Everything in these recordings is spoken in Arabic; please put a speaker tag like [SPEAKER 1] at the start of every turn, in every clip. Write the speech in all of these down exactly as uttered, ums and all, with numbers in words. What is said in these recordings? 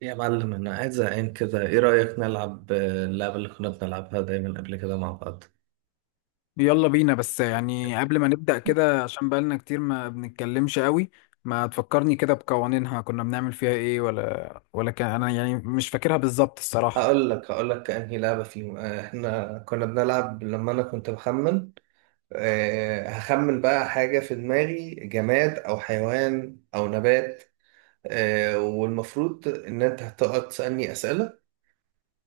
[SPEAKER 1] يا معلم، انا قاعد زهقان كده. ايه رأيك نلعب آه، اللعبة اللي كنا بنلعبها دايما قبل كده مع بعض؟
[SPEAKER 2] يلا بينا. بس يعني قبل ما نبدأ كده، عشان بقالنا كتير ما بنتكلمش قوي. ما تفكرني كده بقوانينها، كنا بنعمل فيها ايه؟ ولا ولا كان انا يعني مش فاكرها بالظبط الصراحة.
[SPEAKER 1] هقول لك هقول لك انهي لعبة فيهم. آه، احنا كنا بنلعب لما انا كنت بخمن. آه، هخمن بقى حاجة في دماغي، جماد او حيوان او نبات. آه، والمفروض ان انت هتقعد تسألني أسئلة،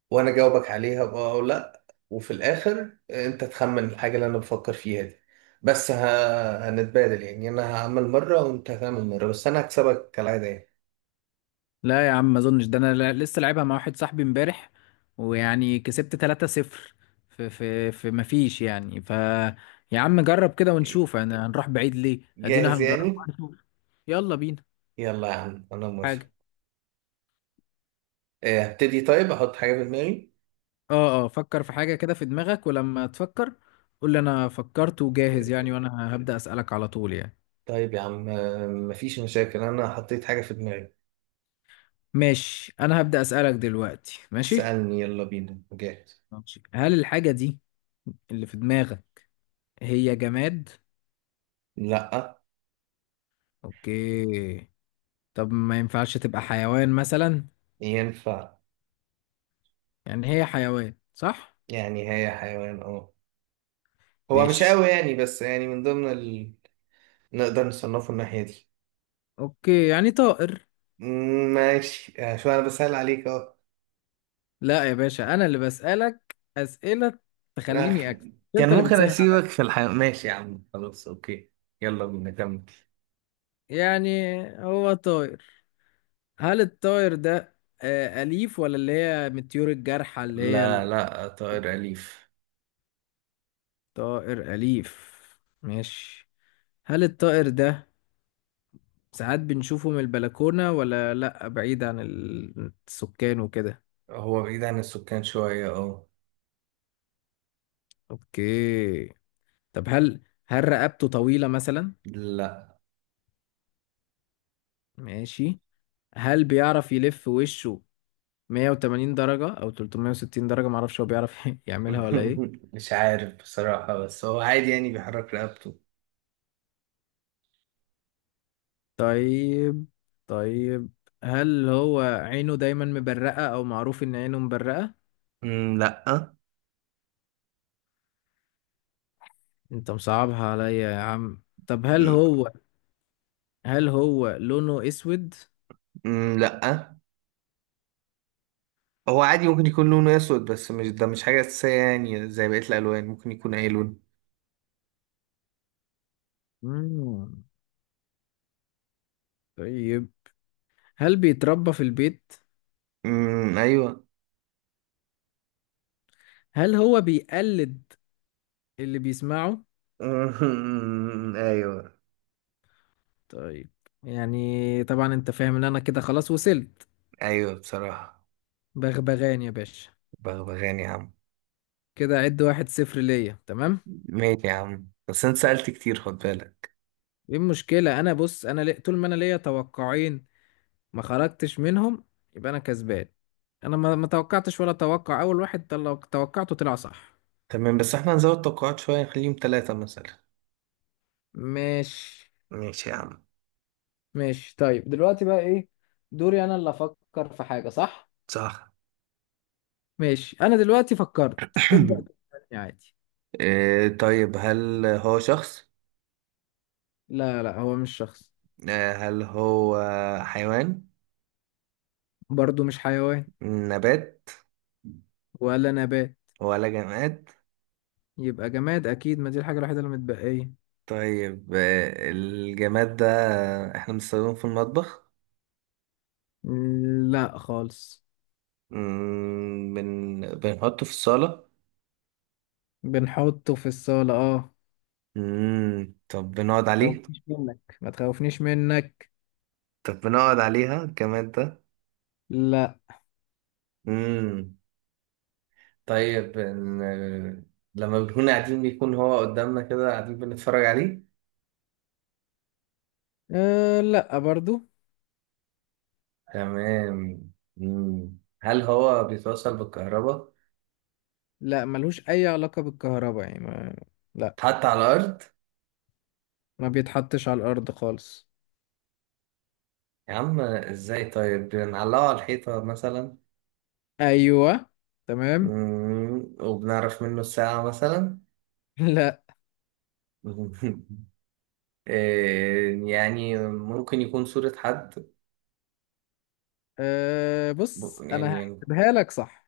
[SPEAKER 1] وانا اجاوبك عليها بقى او لا. وفي الاخر انت تخمن الحاجه اللي انا بفكر فيها دي. بس ه... هنتبادل يعني، انا هعمل مره وانت هتعمل مره، بس انا هكسبك كالعاده يعني.
[SPEAKER 2] لا يا عم ما اظنش ده، انا لا- لسه لعبها مع واحد صاحبي امبارح ويعني كسبت ثلاثة صفر. في في في ما فيش يعني ف يا عم جرب كده ونشوف انا هنروح بعيد ليه، ادينا
[SPEAKER 1] جاهز
[SPEAKER 2] هنجرب
[SPEAKER 1] يعني.
[SPEAKER 2] هنشوف. يلا بينا.
[SPEAKER 1] يلا يا عم، انا موافق.
[SPEAKER 2] حاجة.
[SPEAKER 1] آه، هبتدي. طيب احط حاجه في دماغي.
[SPEAKER 2] اه اه فكر في حاجة كده في دماغك، ولما تفكر قول لي انا فكرت وجاهز يعني، وانا هبدأ أسألك على طول يعني.
[SPEAKER 1] طيب يا عم، آه، مفيش مشاكل، انا حطيت حاجه في دماغي.
[SPEAKER 2] ماشي، انا هبدأ أسألك دلوقتي ماشي.
[SPEAKER 1] سألني، يلا بينا، جاهز.
[SPEAKER 2] ماشي، هل الحاجة دي اللي في دماغك هي جماد؟
[SPEAKER 1] لا.
[SPEAKER 2] اوكي. طب ما ينفعش تبقى حيوان مثلا؟
[SPEAKER 1] ينفع.
[SPEAKER 2] يعني هي حيوان صح؟
[SPEAKER 1] يعني هي حيوان، اه. هو مش
[SPEAKER 2] ماشي.
[SPEAKER 1] قوي يعني، بس يعني من ضمن ال... نقدر نصنفه الناحيه دي.
[SPEAKER 2] اوكي، يعني طائر؟
[SPEAKER 1] مم، ماشي. آه، شو انا بسأل عليك اهو.
[SPEAKER 2] لا يا باشا، انا اللي بسألك أسئلة
[SPEAKER 1] آه،
[SPEAKER 2] تخليني اكسب.
[SPEAKER 1] كان
[SPEAKER 2] انت اللي
[SPEAKER 1] ممكن
[SPEAKER 2] بتسهل
[SPEAKER 1] اسيبك
[SPEAKER 2] عليا.
[SPEAKER 1] في الحياة. ماشي يا عم، خلاص، اوكي. يلا بينا، كمل.
[SPEAKER 2] يعني هو طائر. هل الطائر ده آه، أليف، ولا اللي هي من الطيور الجارحة اللي هي؟
[SPEAKER 1] لا، لا، طائر أليف.
[SPEAKER 2] الطائر أليف. ماشي. هل الطائر ده ساعات بنشوفه من البلكونة، ولا لأ بعيد عن ال- السكان وكده؟
[SPEAKER 1] هو بعيد عن السكان شوية، اه.
[SPEAKER 2] أوكي. طب هل هل رقبته طويلة مثلا؟
[SPEAKER 1] لا.
[SPEAKER 2] ماشي. هل بيعرف يلف وشه مية وتمانين درجة أو تلتمية وستين درجة؟ معرفش هو بيعرف يعملها ولا إيه.
[SPEAKER 1] مش عارف بصراحة، بس هو عادي يعني، بيحرك رقبته.
[SPEAKER 2] طيب طيب، هل هو عينه دايما مبرقة، او معروف ان عينه مبرقة؟
[SPEAKER 1] مم، لا.
[SPEAKER 2] انت مصعبها عليا يا عم. طب هل
[SPEAKER 1] مم،
[SPEAKER 2] هو هل هو لونه اسود؟
[SPEAKER 1] مم، لا. هو عادي ممكن يكون لونه اسود، بس مش ده مش حاجة أساسية يعني، زي بقية الألوان ممكن يكون أي لون.
[SPEAKER 2] مم. طيب، هل بيتربى في البيت؟
[SPEAKER 1] مم، أيوه.
[SPEAKER 2] هل هو بيقلد اللي بيسمعه؟
[SPEAKER 1] مم، أيوه.
[SPEAKER 2] طيب، يعني طبعا انت فاهم ان انا كده خلاص وصلت.
[SPEAKER 1] أيوه بصراحة.
[SPEAKER 2] بغبغان يا باشا.
[SPEAKER 1] بغبغان يا عم.
[SPEAKER 2] كده عد واحد صفر ليا تمام.
[SPEAKER 1] ماشي يا عم، بس انت سألت كتير، خد بالك.
[SPEAKER 2] ايه المشكلة، انا بص انا لي- طول ما انا ليا توقعين ما خرجتش منهم يبقى انا كسبان. انا ما ما توقعتش، ولا توقع اول واحد طل- لو توقعته طلع صح.
[SPEAKER 1] تمام، بس احنا هنزود توقعات شوية، نخليهم ثلاثة مثلا.
[SPEAKER 2] ماشي
[SPEAKER 1] ماشي يا عم.
[SPEAKER 2] ماشي. طيب دلوقتي بقى ايه، دوري انا اللي افكر في حاجة، صح؟
[SPEAKER 1] صح.
[SPEAKER 2] ماشي. انا دلوقتي فكرت. تبدأ تسألني عادي.
[SPEAKER 1] آه، طيب هل هو شخص؟
[SPEAKER 2] لا لا، هو مش شخص.
[SPEAKER 1] آه، هل هو حيوان؟
[SPEAKER 2] برضو مش حيوان.
[SPEAKER 1] نبات؟
[SPEAKER 2] ولا نبات.
[SPEAKER 1] ولا جماد؟
[SPEAKER 2] يبقى جماد اكيد، ما دي الحاجة الوحيدة اللي متبقية.
[SPEAKER 1] طيب، آه، الجماد ده احنا بنستخدمه في المطبخ؟
[SPEAKER 2] لا خالص.
[SPEAKER 1] مم، بن... بنحطه في الصالة.
[SPEAKER 2] بنحطه في الصالة اه.
[SPEAKER 1] مم، طب بنقعد
[SPEAKER 2] ما
[SPEAKER 1] عليه؟
[SPEAKER 2] تخوفنيش منك ما تخوفنيش منك.
[SPEAKER 1] طب بنقعد عليها الجماد ده؟
[SPEAKER 2] لا.
[SPEAKER 1] مم. طيب إن- لما بنكون قاعدين بيكون هو قدامنا كده قاعدين بنتفرج عليه.
[SPEAKER 2] أه لا برضو.
[SPEAKER 1] تمام. مم. هل هو بيتوصل بالكهرباء؟
[SPEAKER 2] لا ملوش اي علاقة بالكهرباء يعني ما... لا.
[SPEAKER 1] اتحط على الأرض؟
[SPEAKER 2] ما بيتحطش على الارض خالص.
[SPEAKER 1] يا عم ازاي؟ طيب بنعلقه على الحيطة مثلا؟
[SPEAKER 2] ايوه. تمام.
[SPEAKER 1] مم. وبنعرف منه الساعة مثلا؟
[SPEAKER 2] لا.
[SPEAKER 1] إيه، يعني ممكن يكون صورة حد؟
[SPEAKER 2] أه
[SPEAKER 1] ب-
[SPEAKER 2] بص انا
[SPEAKER 1] يعني.
[SPEAKER 2] هحسبها لك صح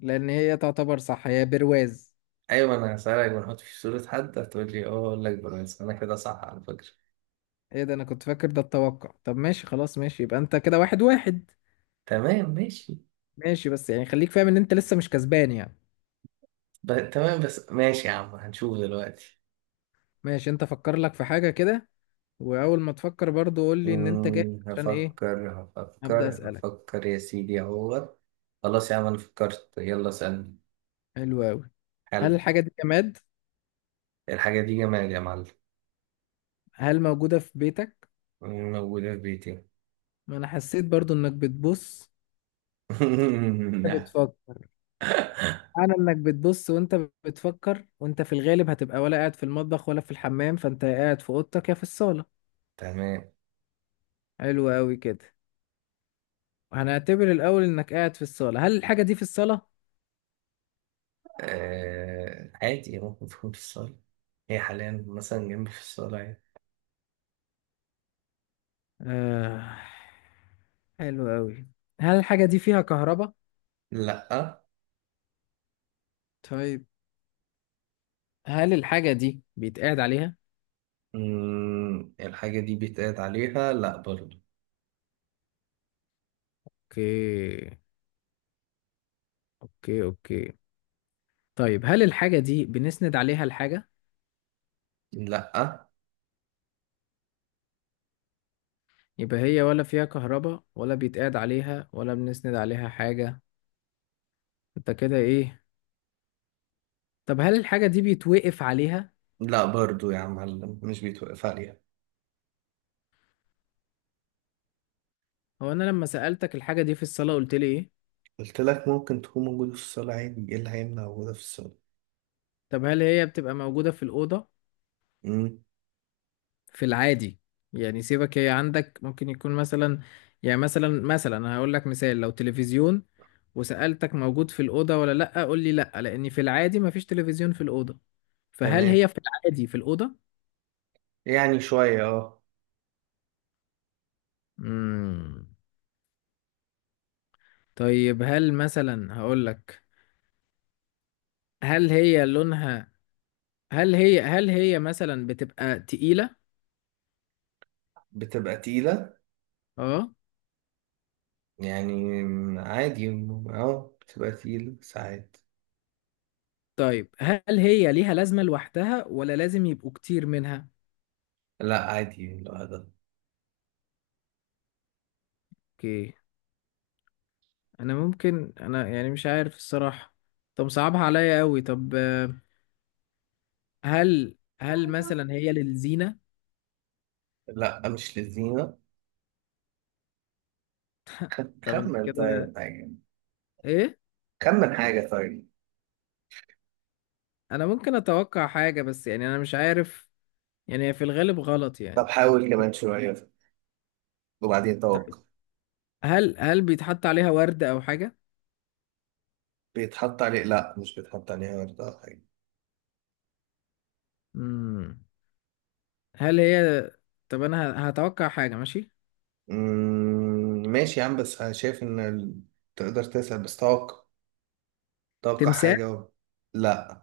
[SPEAKER 2] لان هي تعتبر صح، هي برواز.
[SPEAKER 1] أيوة أنا هسألك، بنحط في صورة حد، هتقول لي اه، أقول لك بس أنا كده صح على فكرة.
[SPEAKER 2] ايه ده، انا كنت فاكر ده التوقع. طب ماشي خلاص، ماشي، يبقى انت كده واحد واحد.
[SPEAKER 1] تمام، ماشي.
[SPEAKER 2] ماشي بس يعني خليك فاهم ان انت لسه مش كسبان يعني.
[SPEAKER 1] ب... تمام، بس ماشي يا عم، هنشوف دلوقتي.
[SPEAKER 2] ماشي. انت فكر لك في حاجة كده، واول ما تفكر برضو قول لي ان انت جاي
[SPEAKER 1] مم،
[SPEAKER 2] عشان ايه.
[SPEAKER 1] هفكر.
[SPEAKER 2] ابدا
[SPEAKER 1] هفكر
[SPEAKER 2] اسالك.
[SPEAKER 1] هفكر يا سيدي اهوت. خلاص يا عم، انا فكرت، يلا اسألني.
[SPEAKER 2] حلو قوي. هل
[SPEAKER 1] حلو.
[SPEAKER 2] الحاجة دي جماد؟
[SPEAKER 1] الحاجة دي جمال يا معلم.
[SPEAKER 2] هل موجودة في بيتك؟
[SPEAKER 1] مم، موجودة في بيتي.
[SPEAKER 2] ما انا حسيت برضو انك بتبص وانت
[SPEAKER 1] نعم.
[SPEAKER 2] بتفكر. معنى انك بتبص وانت بتفكر، وانت في الغالب هتبقى ولا قاعد في المطبخ ولا في الحمام، فانت يا قاعد في اوضتك يا في الصالة.
[SPEAKER 1] تمام.
[SPEAKER 2] حلو قوي كده. هنعتبر الاول انك قاعد في الصالة، هل الحاجة دي في الصالة؟
[SPEAKER 1] آه... عادي ممكن تكون في الصالة، هي حاليا مثلا جنبي في الصالة يعني.
[SPEAKER 2] آه... حلو قوي. هل الحاجة دي فيها كهرباء؟
[SPEAKER 1] لأ.
[SPEAKER 2] طيب، هل الحاجة دي بيتقعد عليها؟
[SPEAKER 1] مم، الحاجة دي بيتقعد عليها؟ لأ، برضو.
[SPEAKER 2] اوكي اوكي اوكي. طيب، هل الحاجة دي بنسند عليها الحاجة؟
[SPEAKER 1] لأ،
[SPEAKER 2] يبقى هي ولا فيها كهرباء ولا بيتقعد عليها ولا بنسند عليها حاجة، انت كده ايه؟ طب هل الحاجة دي بيتوقف عليها؟
[SPEAKER 1] لأ برضو يا عم معلم، مش بيتوقف عليها.
[SPEAKER 2] هو انا لما سألتك الحاجة دي في الصالة قلت لي ايه؟
[SPEAKER 1] قلت لك ممكن تكون موجودة في الصالة عادي، ايه اللي هيمنع وجودها في الصالة؟
[SPEAKER 2] طب هل هي بتبقى موجودة في الأوضة
[SPEAKER 1] امم.
[SPEAKER 2] في العادي؟ يعني سيبك هي عندك ممكن يكون مثلا، يعني مثلا مثلا انا هقول لك مثال لو تلفزيون وسألتك موجود في الأوضة ولا لأ، قول لي لأ، لأن في العادي مفيش تلفزيون في الأوضة. فهل
[SPEAKER 1] تمام،
[SPEAKER 2] هي في العادي في الأوضة؟
[SPEAKER 1] يعني شوية اه.
[SPEAKER 2] مم. طيب هل مثلا هقول لك، هل هي لونها، هل هي هل هي مثلا بتبقى تقيلة؟
[SPEAKER 1] بتبقى تقيلة.
[SPEAKER 2] اه.
[SPEAKER 1] يعني م- عادي، م- اه بتبقى تقيلة ساعات.
[SPEAKER 2] طيب، هل هي ليها لازمة لوحدها ولا لازم يبقوا كتير منها؟
[SPEAKER 1] لا، عادي لوحدها.
[SPEAKER 2] اوكي. انا ممكن انا يعني مش عارف الصراحة. طب صعبها عليا قوي. طب آه، هل هل مثلا هي للزينة؟
[SPEAKER 1] لا، مش لذينة. خ-
[SPEAKER 2] طب أنا
[SPEAKER 1] خمن
[SPEAKER 2] كده
[SPEAKER 1] طيب حاجة.
[SPEAKER 2] ايه؟
[SPEAKER 1] خمن حاجة طيب.
[SPEAKER 2] انا ممكن اتوقع حاجة بس يعني انا مش عارف، يعني هي في الغالب غلط
[SPEAKER 1] طب
[SPEAKER 2] يعني.
[SPEAKER 1] حاول كمان شوية وبعدين
[SPEAKER 2] طيب
[SPEAKER 1] توقع.
[SPEAKER 2] هل هل بيتحط عليها ورد او حاجة؟
[SPEAKER 1] بيتحط عليه لا، مش بيتحط عليه ورد أو حاجة.
[SPEAKER 2] مم. هل هي، طب انا ه- هتوقع حاجة ماشي؟
[SPEAKER 1] أمم، ماشي يا عم، بس أنا شايف إن ال- تقدر تسأل بس توقع. توقع
[SPEAKER 2] تمساح.
[SPEAKER 1] حاجة و... لا.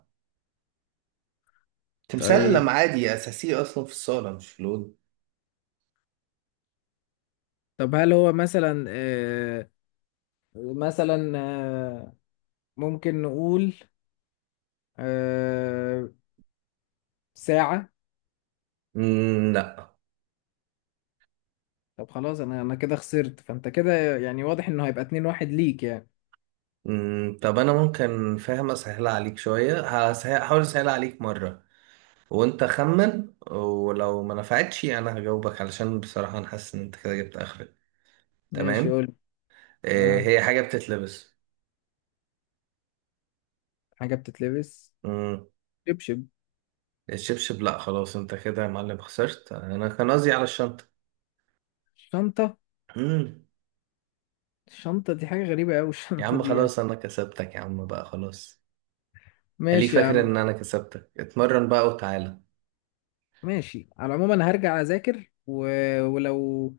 [SPEAKER 1] تمثال
[SPEAKER 2] طيب.
[SPEAKER 1] لما عادي اساسي اصلا في الصاله مش لون.
[SPEAKER 2] طب هل هو مثلا آه مثلا آه ممكن نقول آه ساعة؟
[SPEAKER 1] مم، لا.
[SPEAKER 2] طب خلاص انا انا كده خسرت، فانت كده يعني واضح انه هيبقى اتنين واحد ليك يعني.
[SPEAKER 1] مم، طب انا ممكن فاهم اسهلها عليك شويه. هسهل- هحاول اسهلها عليك مره، وانت خمن، ولو ما نفعتش انا هجاوبك، علشان بصراحه انا حاسس ان انت كده جبت اخرك.
[SPEAKER 2] ماشي
[SPEAKER 1] تمام.
[SPEAKER 2] قول.
[SPEAKER 1] آه،
[SPEAKER 2] آه
[SPEAKER 1] هي حاجه بتتلبس.
[SPEAKER 2] حاجة بتتلبس.
[SPEAKER 1] مم،
[SPEAKER 2] شبشب.
[SPEAKER 1] الشبشب لا، خلاص انت كده يا معلم خسرت، انا كان قصدي على الشنطه.
[SPEAKER 2] شنطة.
[SPEAKER 1] مم،
[SPEAKER 2] الشنطة دي حاجة غريبة أوي
[SPEAKER 1] يا
[SPEAKER 2] الشنطة
[SPEAKER 1] عم
[SPEAKER 2] دي يعني.
[SPEAKER 1] خلاص انا كسبتك يا عم، بقى خلاص. خليك
[SPEAKER 2] ماشي يا
[SPEAKER 1] فاكر
[SPEAKER 2] عم.
[SPEAKER 1] ان انا كسبتك، اتمرن بقى وتعالى.
[SPEAKER 2] ماشي على العموم، انا هرجع اذاكر و... ولو،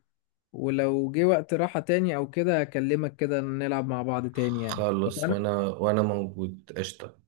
[SPEAKER 2] ولو جه وقت راحة تاني او كده اكلمك كده نلعب مع بعض تاني يعني،
[SPEAKER 1] خلص،
[SPEAKER 2] اتفقنا.
[SPEAKER 1] وانا وانا موجود، قشطة.